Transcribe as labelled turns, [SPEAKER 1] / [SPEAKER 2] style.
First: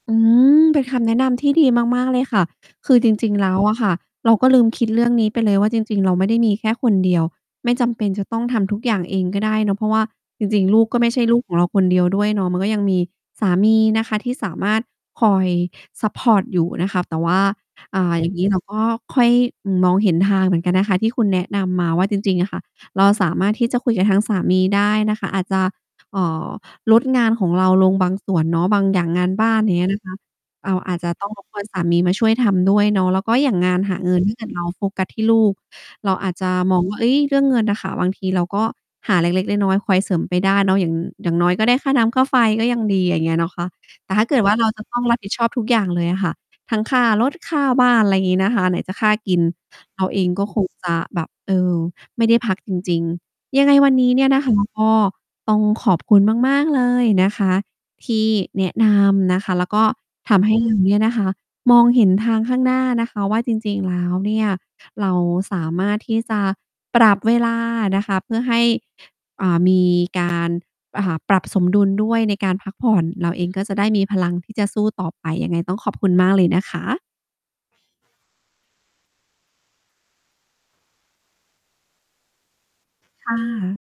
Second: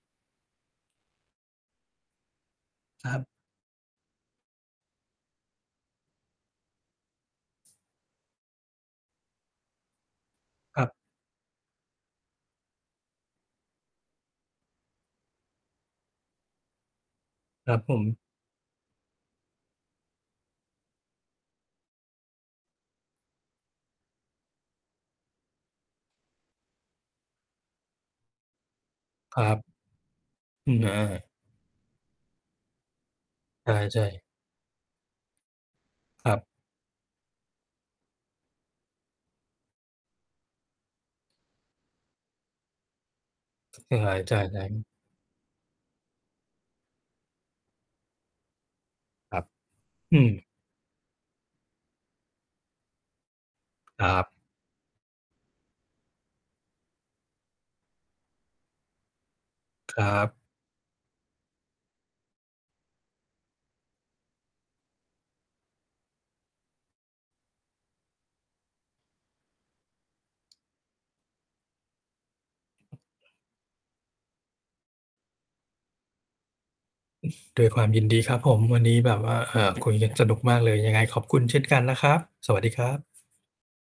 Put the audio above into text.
[SPEAKER 1] อืม เป็นคำแนะนำที่ดีมาก ๆ เลยค่ะ คือ
[SPEAKER 2] ค
[SPEAKER 1] จ
[SPEAKER 2] รับ
[SPEAKER 1] ริง ๆ แล้วอะ ค่ะ เราก็ลืมคิดเรื่องนี้ไปเลยว่า จริง ๆ เราไม่ได้มีแค่คนเดียว ไม่จำเป็นจะต้องทำทุกอย่างเองก็ได้เนาะ เพราะว่าจริง ๆ ล
[SPEAKER 2] ค
[SPEAKER 1] ู
[SPEAKER 2] รั
[SPEAKER 1] ก
[SPEAKER 2] บ
[SPEAKER 1] ก็ไม่ใช่ลูกของเราคนเดียวด้วยเนาะ มันก็ยังมีสามีนะคะที่สามารถ คอยซัปพอร์ตอยู่นะคะ แต่ว่า
[SPEAKER 2] ครับผ
[SPEAKER 1] อ่
[SPEAKER 2] ม
[SPEAKER 1] า อย่าง งี้เราก็ค่อยมองเห็นทางเหมือนกันนะคะ ที่คุณแนะนำมาว่า จริง ๆ อะค่ะ เราสามารถที่จะคุยกับทางสามีได้นะคะ อาจจะ เอ่อ ลดงานของเราลงบางส่วนเนาะ บางอย่างงาน
[SPEAKER 2] คร
[SPEAKER 1] บ้
[SPEAKER 2] ั
[SPEAKER 1] าน
[SPEAKER 2] บ
[SPEAKER 1] อย่าง เงี้ย นะคะ
[SPEAKER 2] อ
[SPEAKER 1] อ
[SPEAKER 2] ื
[SPEAKER 1] ่า
[SPEAKER 2] ม อ
[SPEAKER 1] อาจจะ
[SPEAKER 2] า
[SPEAKER 1] ต้อง รบกวน สามีมาช่วยทำด้วยเนาะ แล้วก็อย่าง
[SPEAKER 2] ใ
[SPEAKER 1] งานห
[SPEAKER 2] ช
[SPEAKER 1] า
[SPEAKER 2] ่
[SPEAKER 1] เงิ
[SPEAKER 2] ๆ
[SPEAKER 1] น ถ้าเกิด เราโฟกัสที่ลูก เราอ
[SPEAKER 2] คร
[SPEAKER 1] าจ
[SPEAKER 2] ับ
[SPEAKER 1] จะมองว่า เฮ้ย เรื่องเงินอะค่ะ บางทีเราก็หาเล็ก ๆ น้อย ๆ คอยเสริมไปได้เนาะ อย่าง อย่างน้อยก็ได้ค่าน้ำค่าไฟก็ยังดี อย่างเงี้ยเนาะคะ
[SPEAKER 2] ยัง
[SPEAKER 1] แ
[SPEAKER 2] ห
[SPEAKER 1] ต่
[SPEAKER 2] า
[SPEAKER 1] ถ้าเก
[SPEAKER 2] จ
[SPEAKER 1] ิ
[SPEAKER 2] ่า
[SPEAKER 1] ด
[SPEAKER 2] ย
[SPEAKER 1] ว่
[SPEAKER 2] แ
[SPEAKER 1] า
[SPEAKER 2] บ
[SPEAKER 1] เรา
[SPEAKER 2] งค
[SPEAKER 1] จ
[SPEAKER 2] ์
[SPEAKER 1] ะต้องรับผิดชอบทุกอย่างเลยอะค่ะ ทั้งค่ารถ ค่าบ้าน อะไรอย่างงี้นะคะ ไหนจะค่าก
[SPEAKER 2] ค
[SPEAKER 1] ิ
[SPEAKER 2] รั
[SPEAKER 1] น
[SPEAKER 2] บ
[SPEAKER 1] เรา
[SPEAKER 2] อ
[SPEAKER 1] เอ
[SPEAKER 2] ื
[SPEAKER 1] งก
[SPEAKER 2] ม
[SPEAKER 1] ็ คง จะแบบ เออ ไม่ได้พักจริง ๆ ยังไงวัน
[SPEAKER 2] ค
[SPEAKER 1] นี
[SPEAKER 2] ร
[SPEAKER 1] ้
[SPEAKER 2] ั
[SPEAKER 1] เนี่ย
[SPEAKER 2] บ
[SPEAKER 1] นะ คะ ก็ต้องขอบคุณมาก ๆ เลยนะคะที่แนะนำนะคะ แล้วก็
[SPEAKER 2] ครับ
[SPEAKER 1] ทำให้ เรา เนี่ยนะคะ มองเห็นทางข้างหน้านะคะว่า จริง ๆ แล้วเนี่ย เราสามารถที่จะปรับเวลานะคะ เพื่อให้ อ่า มี การ อ่า ปรับสมดุลด้วยในการพักผ่อน เราเองก็จะได้มีพลังที่จะสู้ต่อไป ยังไงต้องขอบคุณมากเลยนะคะ
[SPEAKER 2] ด้วยความยินดีครับผม วันนี้แบบว่า อ่า คุยกันสนุกมากเลย ยังไงขอบคุณเช่นกันนะครับ สวัสดีครับ
[SPEAKER 1] ค่ะ